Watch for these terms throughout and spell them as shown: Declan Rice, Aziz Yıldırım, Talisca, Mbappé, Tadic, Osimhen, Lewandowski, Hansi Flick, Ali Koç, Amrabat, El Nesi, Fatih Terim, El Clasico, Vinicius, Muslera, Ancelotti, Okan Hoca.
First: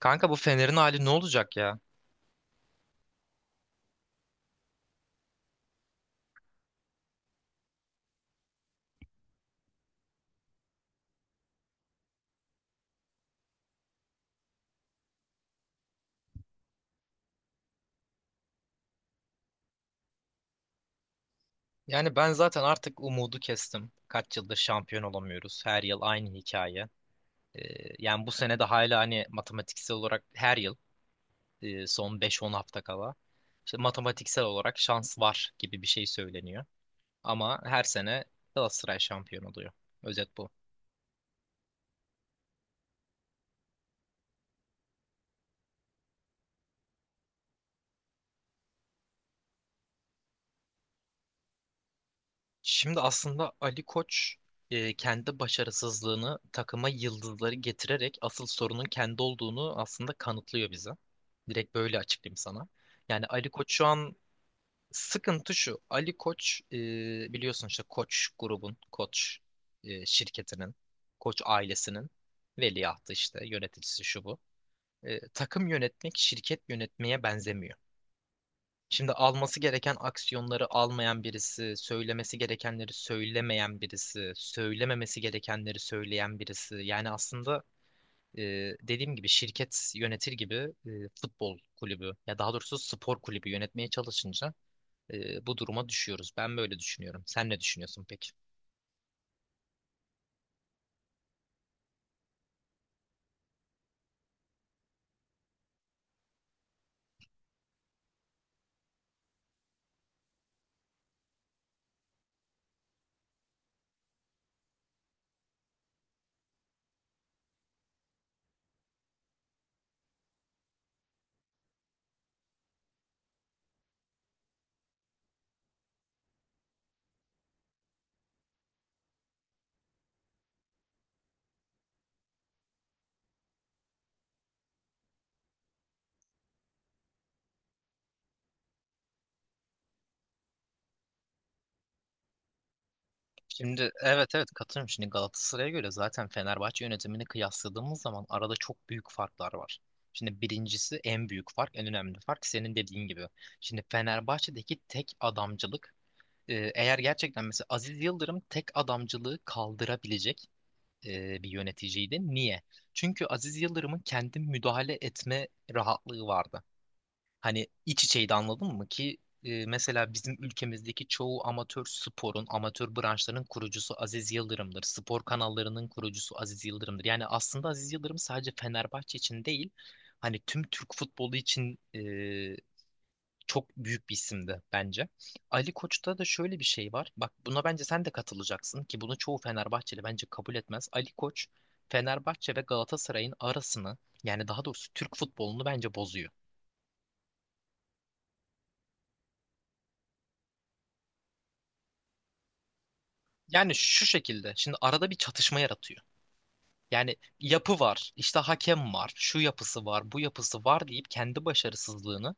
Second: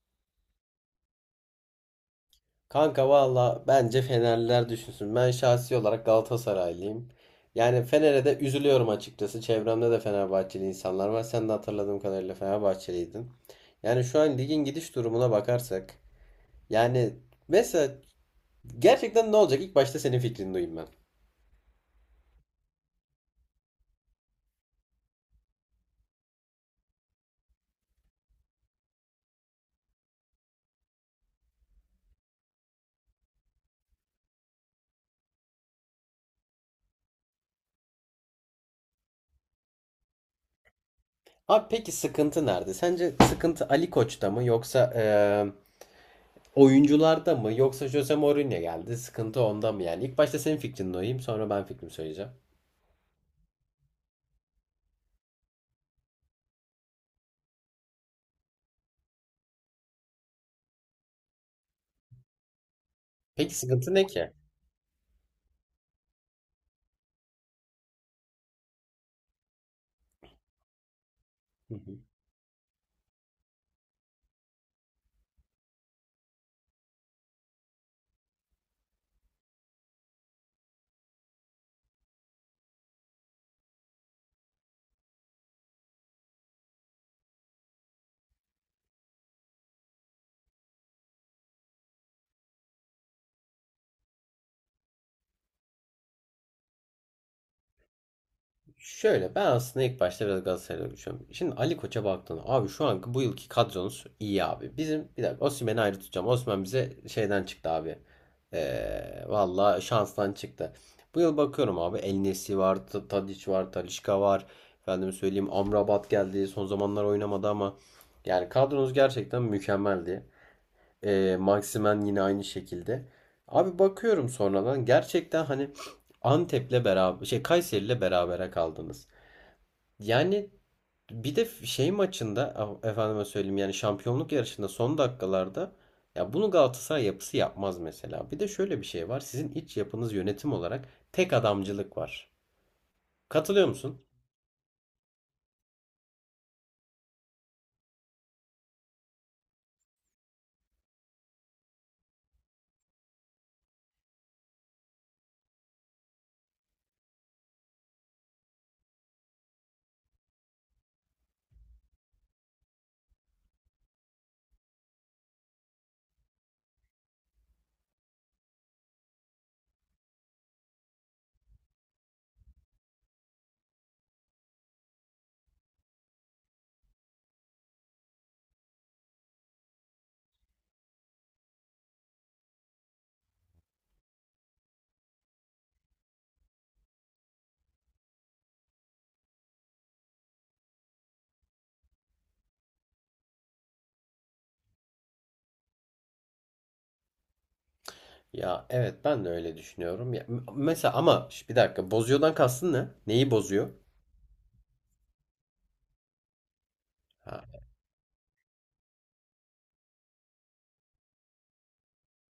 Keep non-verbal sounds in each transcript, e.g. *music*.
Kanka bu Fener'in hali ne olacak ya? Kanka valla bence Fenerliler düşünsün. Ben şahsi olarak Galatasaraylıyım. Yani Fener'e de üzülüyorum açıkçası. Çevremde de Fenerbahçeli insanlar var. Sen de hatırladığım kadarıyla Fenerbahçeliydin. Yani şu an ligin gidiş durumuna bakarsak. Yani mesela gerçekten ne olacak? İlk başta senin fikrini duyayım ben. Yani ben zaten artık umudu kestim. Kaç yıldır şampiyon olamıyoruz. Her yıl aynı hikaye. Ee, yani bu sene de hala hani matematiksel olarak her yıl son beş on hafta kala işte matematiksel olarak şans var gibi bir şey söyleniyor. Ama her sene Galatasaray şampiyon oluyor. Özet bu. Abi peki sıkıntı nerede? Sence sıkıntı Ali Koç'ta mı yoksa oyuncularda mı yoksa Jose Mourinho geldi? Sıkıntı onda mı yani? İlk başta senin fikrini duyayım, sonra ben fikrimi söyleyeceğim. Şimdi aslında Ali Koç kendi başarısızlığını takıma yıldızları getirerek asıl sorunun kendi olduğunu aslında kanıtlıyor bize. Direkt böyle açıklayayım sana. Yani Ali Peki Koç şu sıkıntı ne an ki? sıkıntı şu. Ali Koç biliyorsun işte Koç grubun, Koç şirketinin, Koç ailesinin veliahtı işte yöneticisi şu bu. E, takım yönetmek şirket yönetmeye benzemiyor. Şimdi alması gereken aksiyonları almayan birisi, söylemesi gerekenleri söylemeyen birisi, söylememesi gerekenleri söyleyen birisi. Yani aslında e, dediğim gibi şirket yönetir gibi e, futbol kulübü ya daha doğrusu spor kulübü yönetmeye çalışınca bu duruma düşüyoruz. Ben böyle düşünüyorum. Sen ne düşünüyorsun peki? Şöyle, ben aslında ilk başta biraz Galatasaray'da konuşuyorum. Şimdi Ali Koç'a baktığında abi, şu anki bu yılki kadronuz iyi abi. Bizim, bir dakika, Osimhen'i ayrı tutacağım. Osimhen bize şeyden çıktı abi. Valla şanstan çıktı. Bu yıl bakıyorum abi, El Nesi var, Tadic var, Talisca var. Efendim söyleyeyim, Amrabat geldi. Son zamanlar oynamadı ama yani kadronuz gerçekten mükemmeldi. Maximen yine aynı şekilde. Abi bakıyorum sonradan gerçekten hani Antep'le beraber, şey, Kayseri'yle berabere kaldınız. Yani bir de şey maçında efendime söyleyeyim, yani şampiyonluk yarışında son dakikalarda, ya bunu Galatasaray yapısı yapmaz mesela. Bir de şöyle bir şey var. Sizin iç yapınız yönetim olarak tek adamcılık var. Katılıyor Şimdi musun? evet, evet, katılıyorum. Şimdi Galatasaray'a göre zaten Fenerbahçe yönetimini kıyasladığımız zaman arada çok büyük farklar var. Şimdi birincisi en büyük fark, en önemli fark senin dediğin gibi. Şimdi Fenerbahçe'deki tek adamcılık eğer gerçekten mesela Aziz Yıldırım tek adamcılığı kaldırabilecek bir yöneticiydi. Niye? Çünkü Aziz Yıldırım'ın kendi müdahale etme rahatlığı vardı. Hani iç içeydi anladın mı ki mesela bizim ülkemizdeki çoğu amatör sporun, amatör branşların kurucusu Aziz Yıldırım'dır. Spor kanallarının kurucusu Aziz Yıldırım'dır. Yani aslında Aziz Yıldırım sadece Fenerbahçe için değil, hani tüm Türk futbolu için çok büyük bir isimdi bence. Ali Koç'ta da şöyle bir şey var. Bak buna bence sen de katılacaksın ki bunu çoğu Fenerbahçeli bence kabul etmez. Ali Koç Fenerbahçe ve Galatasaray'ın arasını yani daha doğrusu Türk futbolunu bence bozuyor. Ya evet, ben de öyle düşünüyorum. Ya, mesela ama, bir dakika, bozuyordan kastın ne? Neyi bozuyor? Yani şu şekilde şimdi arada bir çatışma yaratıyor. Yani Ha. yapı var, işte hakem var, şu yapısı var, bu yapısı var deyip kendi başarısızlığını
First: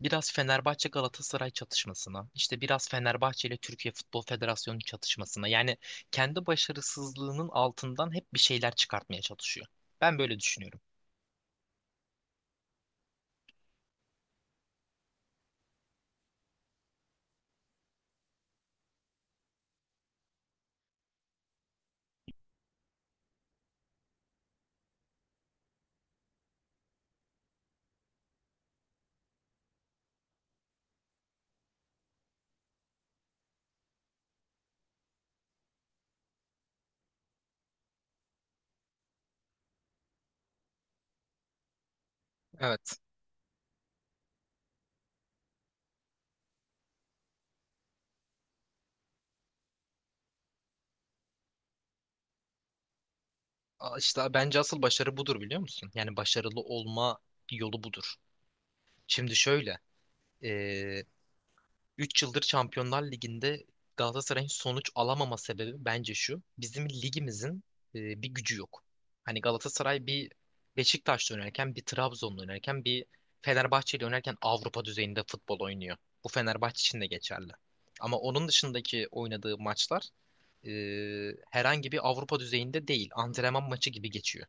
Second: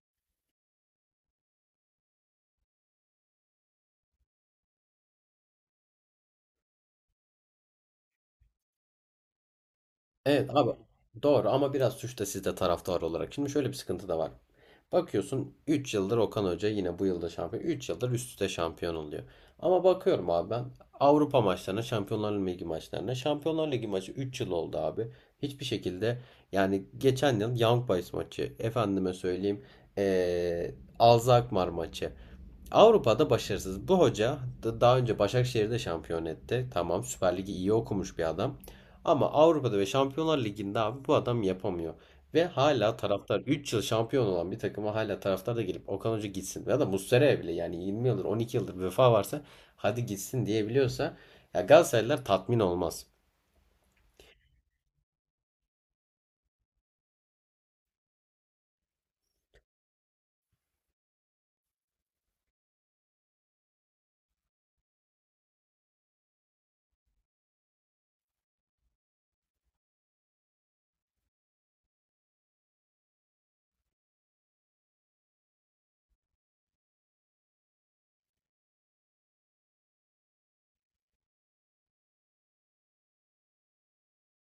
biraz Fenerbahçe Galatasaray çatışmasına, işte biraz Fenerbahçe ile Türkiye Futbol Federasyonu çatışmasına yani kendi başarısızlığının altından hep bir şeyler çıkartmaya çalışıyor. Ben böyle Evet abi, düşünüyorum. doğru, ama biraz suç da sizde taraftar olarak. Şimdi şöyle bir sıkıntı da var. Bakıyorsun, 3 yıldır Okan Hoca yine bu yılda şampiyon. Üç yıldır üst üste şampiyon oluyor. Ama bakıyorum abi ben Avrupa maçlarına, Şampiyonlar Ligi maçlarına. Şampiyonlar Ligi maçı 3 yıl oldu abi. Hiçbir şekilde, yani geçen yıl Young Boys maçı, efendime söyleyeyim, Alzheimer maçı. Avrupa'da başarısız. Bu hoca daha önce Başakşehir'de şampiyon etti. Tamam, Süper Lig'i iyi okumuş bir adam. Ama Avrupa'da ve Şampiyonlar Ligi'nde abi bu adam yapamıyor. Ve Evet. hala taraftar, 3 yıl şampiyon olan bir takıma hala taraftar da gelip Okan Hoca gitsin ya da Muslera'ya bile, yani 20 yıldır, 12 yıldır bir vefa varsa hadi gitsin diyebiliyorsa, ya Galatasaraylılar tatmin olmaz. İşte bence asıl başarı budur, biliyor musun? Yani başarılı olma yolu budur. Şimdi şöyle, üç yıldır Şampiyonlar Ligi'nde Galatasaray'ın sonuç alamama sebebi bence şu. Bizim ligimizin bir gücü yok. Hani Galatasaray bir Beşiktaş'ta oynarken, bir Trabzon'da oynarken, bir Fenerbahçe'yle oynarken Avrupa düzeyinde futbol oynuyor. Bu Fenerbahçe için de geçerli. Ama onun dışındaki oynadığı maçlar e, herhangi bir Avrupa düzeyinde değil. Antrenman maçı gibi geçiyor.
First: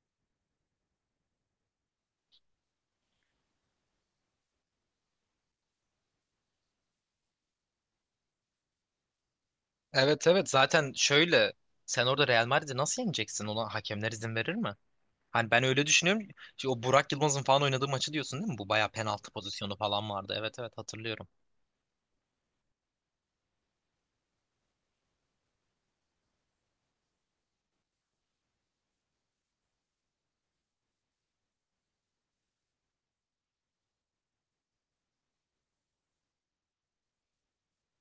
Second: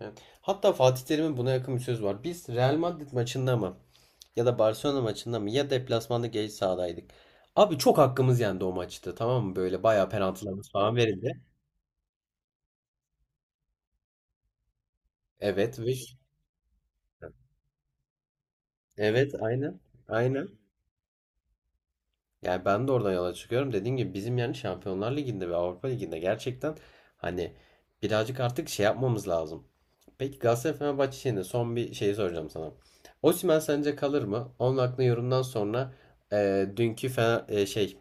Evet. Hatta Fatih Terim'in buna yakın bir sözü var. Biz Real Madrid maçında mı ya da Barcelona maçında mı, ya deplasmanda geç sahadaydık. Abi çok hakkımız yendi o maçta, tamam mı? Böyle bayağı Evet, evet, penaltılarımız zaten falan verildi. şöyle sen orada Real Madrid'i nasıl yeneceksin? Ona hakemler izin verir mi? Hani ben Evet öyle ve düşünüyorum. Şimdi o Burak Yılmaz'ın falan oynadığı maçı diyorsun değil mi? Bu bayağı penaltı evet, pozisyonu aynen. falan vardı. Aynen. Evet, evet, hatırlıyorum. Yani ben de oradan yola çıkıyorum. Dediğim gibi bizim yani Şampiyonlar Ligi'nde ve Avrupa Ligi'nde gerçekten hani birazcık artık şey yapmamız lazım. Peki Galatasaray Fenerbahçe şeyinde son bir şeyi soracağım sana. Osimhen sence kalır mı? Onun hakkında yorumdan sonra, dünkü Fener, şey,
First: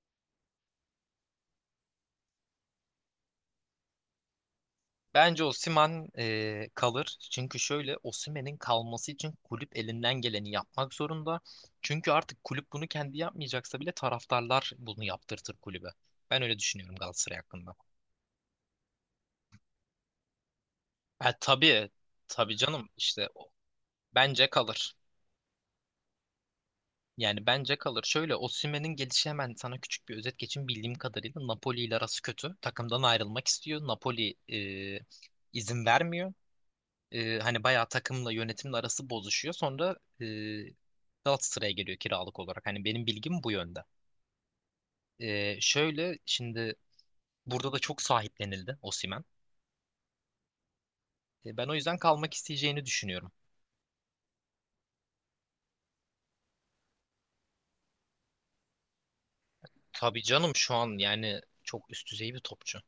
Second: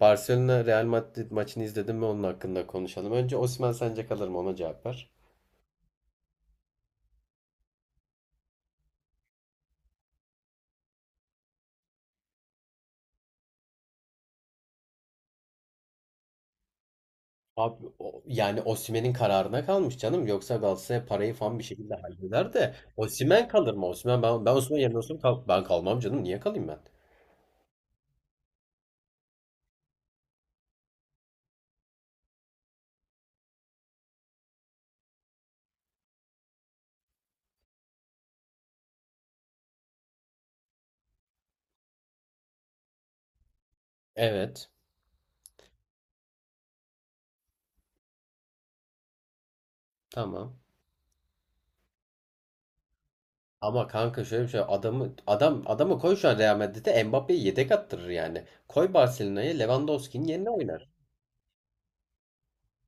Barcelona Real Madrid maçını izledim mi onun hakkında konuşalım. Önce Osimhen sence kalır mı? Ona cevap ver. Bence Osimhen kalır. Çünkü şöyle Osimhen'in kalması için kulüp elinden geleni yapmak zorunda. Çünkü artık kulüp bunu kendi yapmayacaksa bile taraftarlar bunu yaptırtır kulübe. Ben öyle düşünüyorum Galatasaray hakkında. Abi, yani Osimhen'in kararına kalmış canım. Yoksa Galatasaray Ha, parayı falan bir tabii, şekilde halleder tabii de canım işte Osimhen kalır mı? Osimhen, ben bence ben Osimhen kalır. yerine olsam ben kalmam canım. Niye kalayım ben? Yani bence kalır. Şöyle Osimhen'in gelişi hemen sana küçük bir özet geçeyim. Bildiğim kadarıyla Napoli ile arası kötü. Takımdan ayrılmak istiyor. Napoli izin vermiyor. E, hani bayağı takımla yönetimle arası bozuşuyor. Sonra Galatasaray'a geliyor kiralık olarak. Hani benim bilgim bu yönde. Evet. Şöyle şimdi burada da çok sahiplenildi Osimhen. Tamam. E, ben o yüzden kalmak isteyeceğini düşünüyorum. Ama kanka şöyle bir şey, adamı koy şu an Real Madrid'e, Mbappé'yi yedek attırır yani. Koy Barcelona'ya, Tabii Lewandowski'nin yerine canım şu oynar. an yani çok üst düzey bir topçu.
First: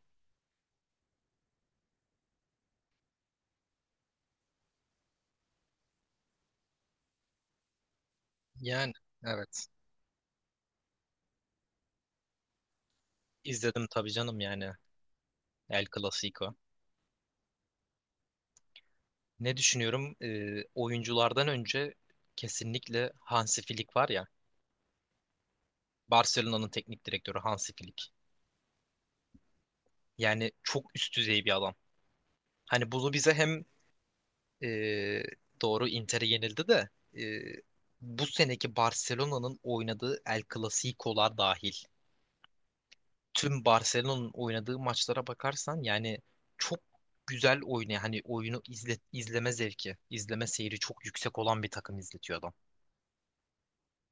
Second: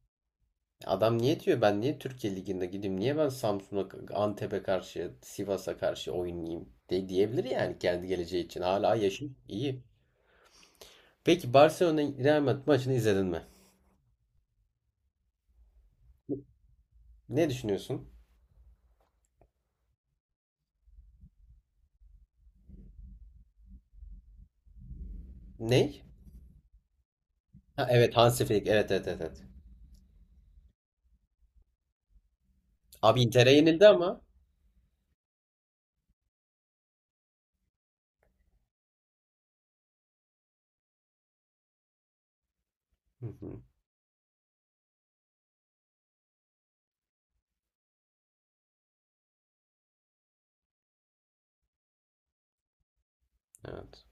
Adam niye diyor ben niye Türkiye Ligi'nde gideyim? Niye ben Samsun'a, Antep'e karşı, Sivas'a karşı oynayayım de, diyebilir yani kendi geleceği için. Yani Hala yaşım evet. iyi. Peki Barcelona Real Madrid maçını izledin mi? İzledim tabii canım, yani El Clasico. Ne düşünüyorsun? Ne düşünüyorum? Oyunculardan önce kesinlikle Hansi Flick var ya. Ney? Barcelona'nın teknik direktörü Hansi Ha, Flick. evet, Hansi Flick. Evet, evet, evet. Evet. Yani çok üst düzey bir adam. Hani bunu Abi bize Inter'e hem yenildi ama. e, doğru Inter'e yenildi de e, bu seneki Barcelona'nın oynadığı El Clasico'lar dahil. Hı hı. Tüm Barcelona'nın oynadığı maçlara bakarsan yani çok güzel oynuyor. Hani oyunu izle, izleme zevki, izleme seyri çok yüksek olan bir takım izletiyor adam. Evet.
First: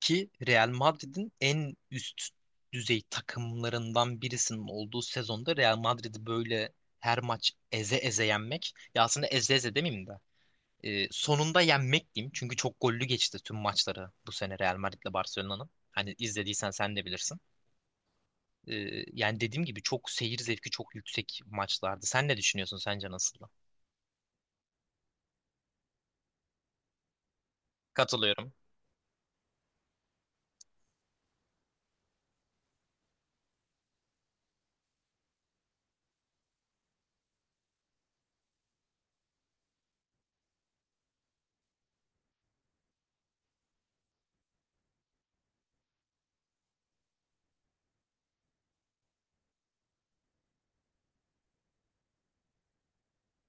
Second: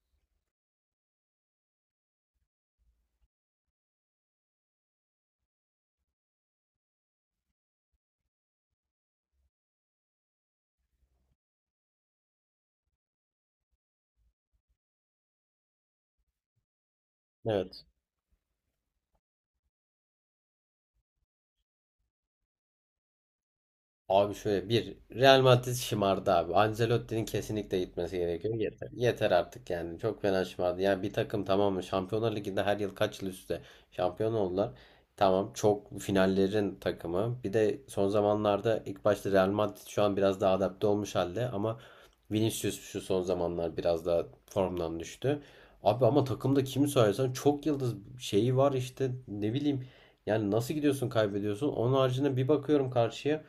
Ki Real Madrid'in en üst düzey takımlarından birisinin olduğu sezonda Real Madrid'i böyle her maç eze eze yenmek, ya aslında eze eze demeyeyim de sonunda yenmek diyeyim, çünkü çok gollü geçti tüm maçları bu sene Real Madrid'le Barcelona'nın. Hani izlediysen sen de bilirsin. Evet. E, yani dediğim gibi çok seyir zevki çok yüksek maçlardı. Sen ne düşünüyorsun, sence nasıldı? Abi şöyle, bir Real Madrid şımardı abi. Ancelotti'nin kesinlikle gitmesi Katılıyorum. gerekiyor. Yeter. Yeter artık yani. Çok fena şımardı. Yani bir takım, tamam mı? Şampiyonlar Ligi'nde her yıl, kaç yıl üstte şampiyon oldular. Tamam, çok finallerin takımı. Bir de son zamanlarda ilk başta Real Madrid şu an biraz daha adapte olmuş halde ama Vinicius şu son zamanlar biraz daha formdan düştü. Abi ama takımda kimi sayarsan çok yıldız şeyi var işte, ne bileyim. Yani nasıl gidiyorsun, kaybediyorsun. Onun haricinde bir bakıyorum karşıya.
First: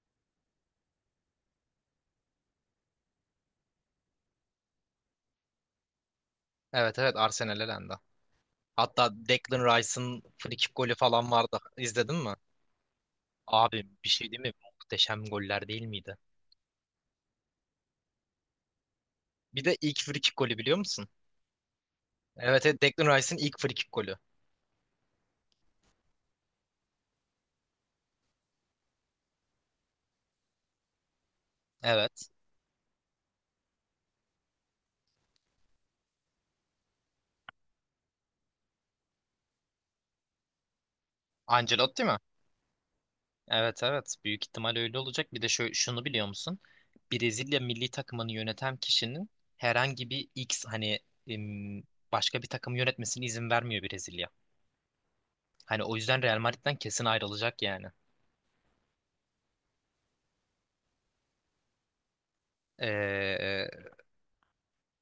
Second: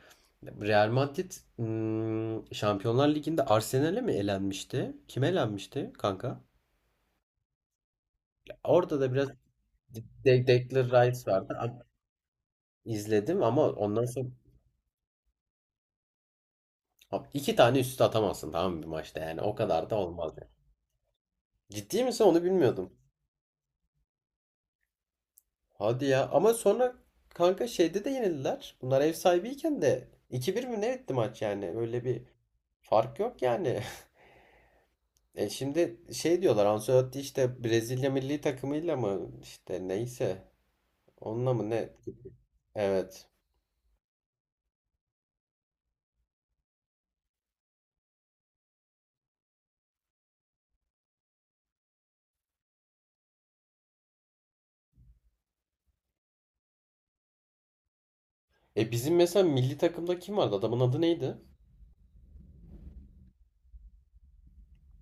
Real Madrid Şampiyonlar Ligi'nde Arsenal'e mi elenmişti? Kim elenmişti kanka? Evet, evet, Arsenal elendi. Ya orada Hatta da biraz Declan Rice'ın frikik Declan golü falan Rice vardı. vardı. Abi, İzledin mi? İzledim ama Abi ondan bir sonra, şey değil mi? Muhteşem goller değil miydi? abi iki tane üst üste atamazsın, tamam mı, bir maçta, yani o Bir de kadar da ilk free olmaz kick yani. golü biliyor musun? Ciddi misin? Onu Evet, evet, bilmiyordum. Declan Rice'ın ilk free kick golü. Hadi ya, ama sonra kanka şeyde de yenildiler. Bunlar ev sahibiyken de iki bir mi ne etti maç, yani öyle bir Evet. fark yok yani. *laughs* E şimdi şey diyorlar, Ancelotti işte Brezilya milli takımıyla mı, işte neyse, onunla mı ne? Ancelotti mi? Evet. Evet, evet. Büyük ihtimal öyle olacak. Bir de şunu biliyor musun? Brezilya milli takımını yöneten kişinin herhangi bir X hani em, başka bir takım yönetmesine izin vermiyor Brezilya. Hani o yüzden Real Madrid'den kesin ayrılacak yani. E bizim mesela milli takımda kim vardı? Adamın adı neydi? Ee,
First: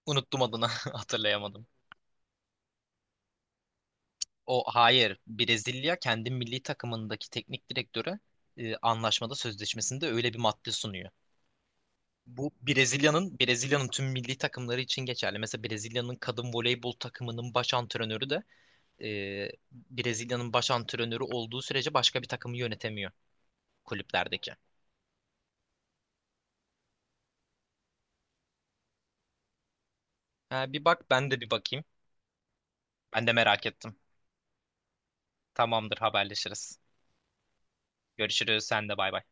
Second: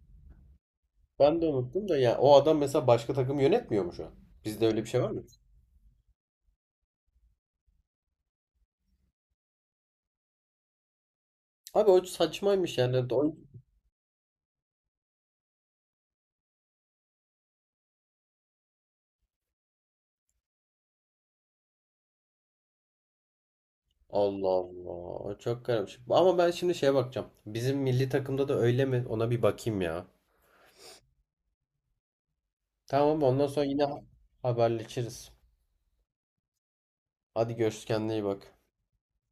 unuttum adını *laughs* Ben de hatırlayamadım. unuttum da, ya o adam mesela başka takım yönetmiyor mu şu an? O Bizde öyle bir şey var hayır. mı? Brezilya kendi milli takımındaki teknik direktöre anlaşmada sözleşmesinde öyle bir madde sunuyor. Abi o Bu saçmaymış yani. Brezilya'nın tüm milli takımları için geçerli. Mesela Brezilya'nın kadın voleybol takımının baş antrenörü de e, Brezilya'nın baş antrenörü olduğu sürece başka bir takımı yönetemiyor Allah kulüplerdeki. Allah. O çok garipmiş. Ama ben şimdi şeye bakacağım. Bizim milli takımda da öyle mi? Ona bir bakayım ya. Ha, bir bak, ben de bir bakayım. Tamam, Ben de ondan sonra merak yine ettim. haberleşiriz. Tamamdır, haberleşiriz. Hadi görüşürüz, kendine iyi bak. Görüşürüz, sen de, bay bay.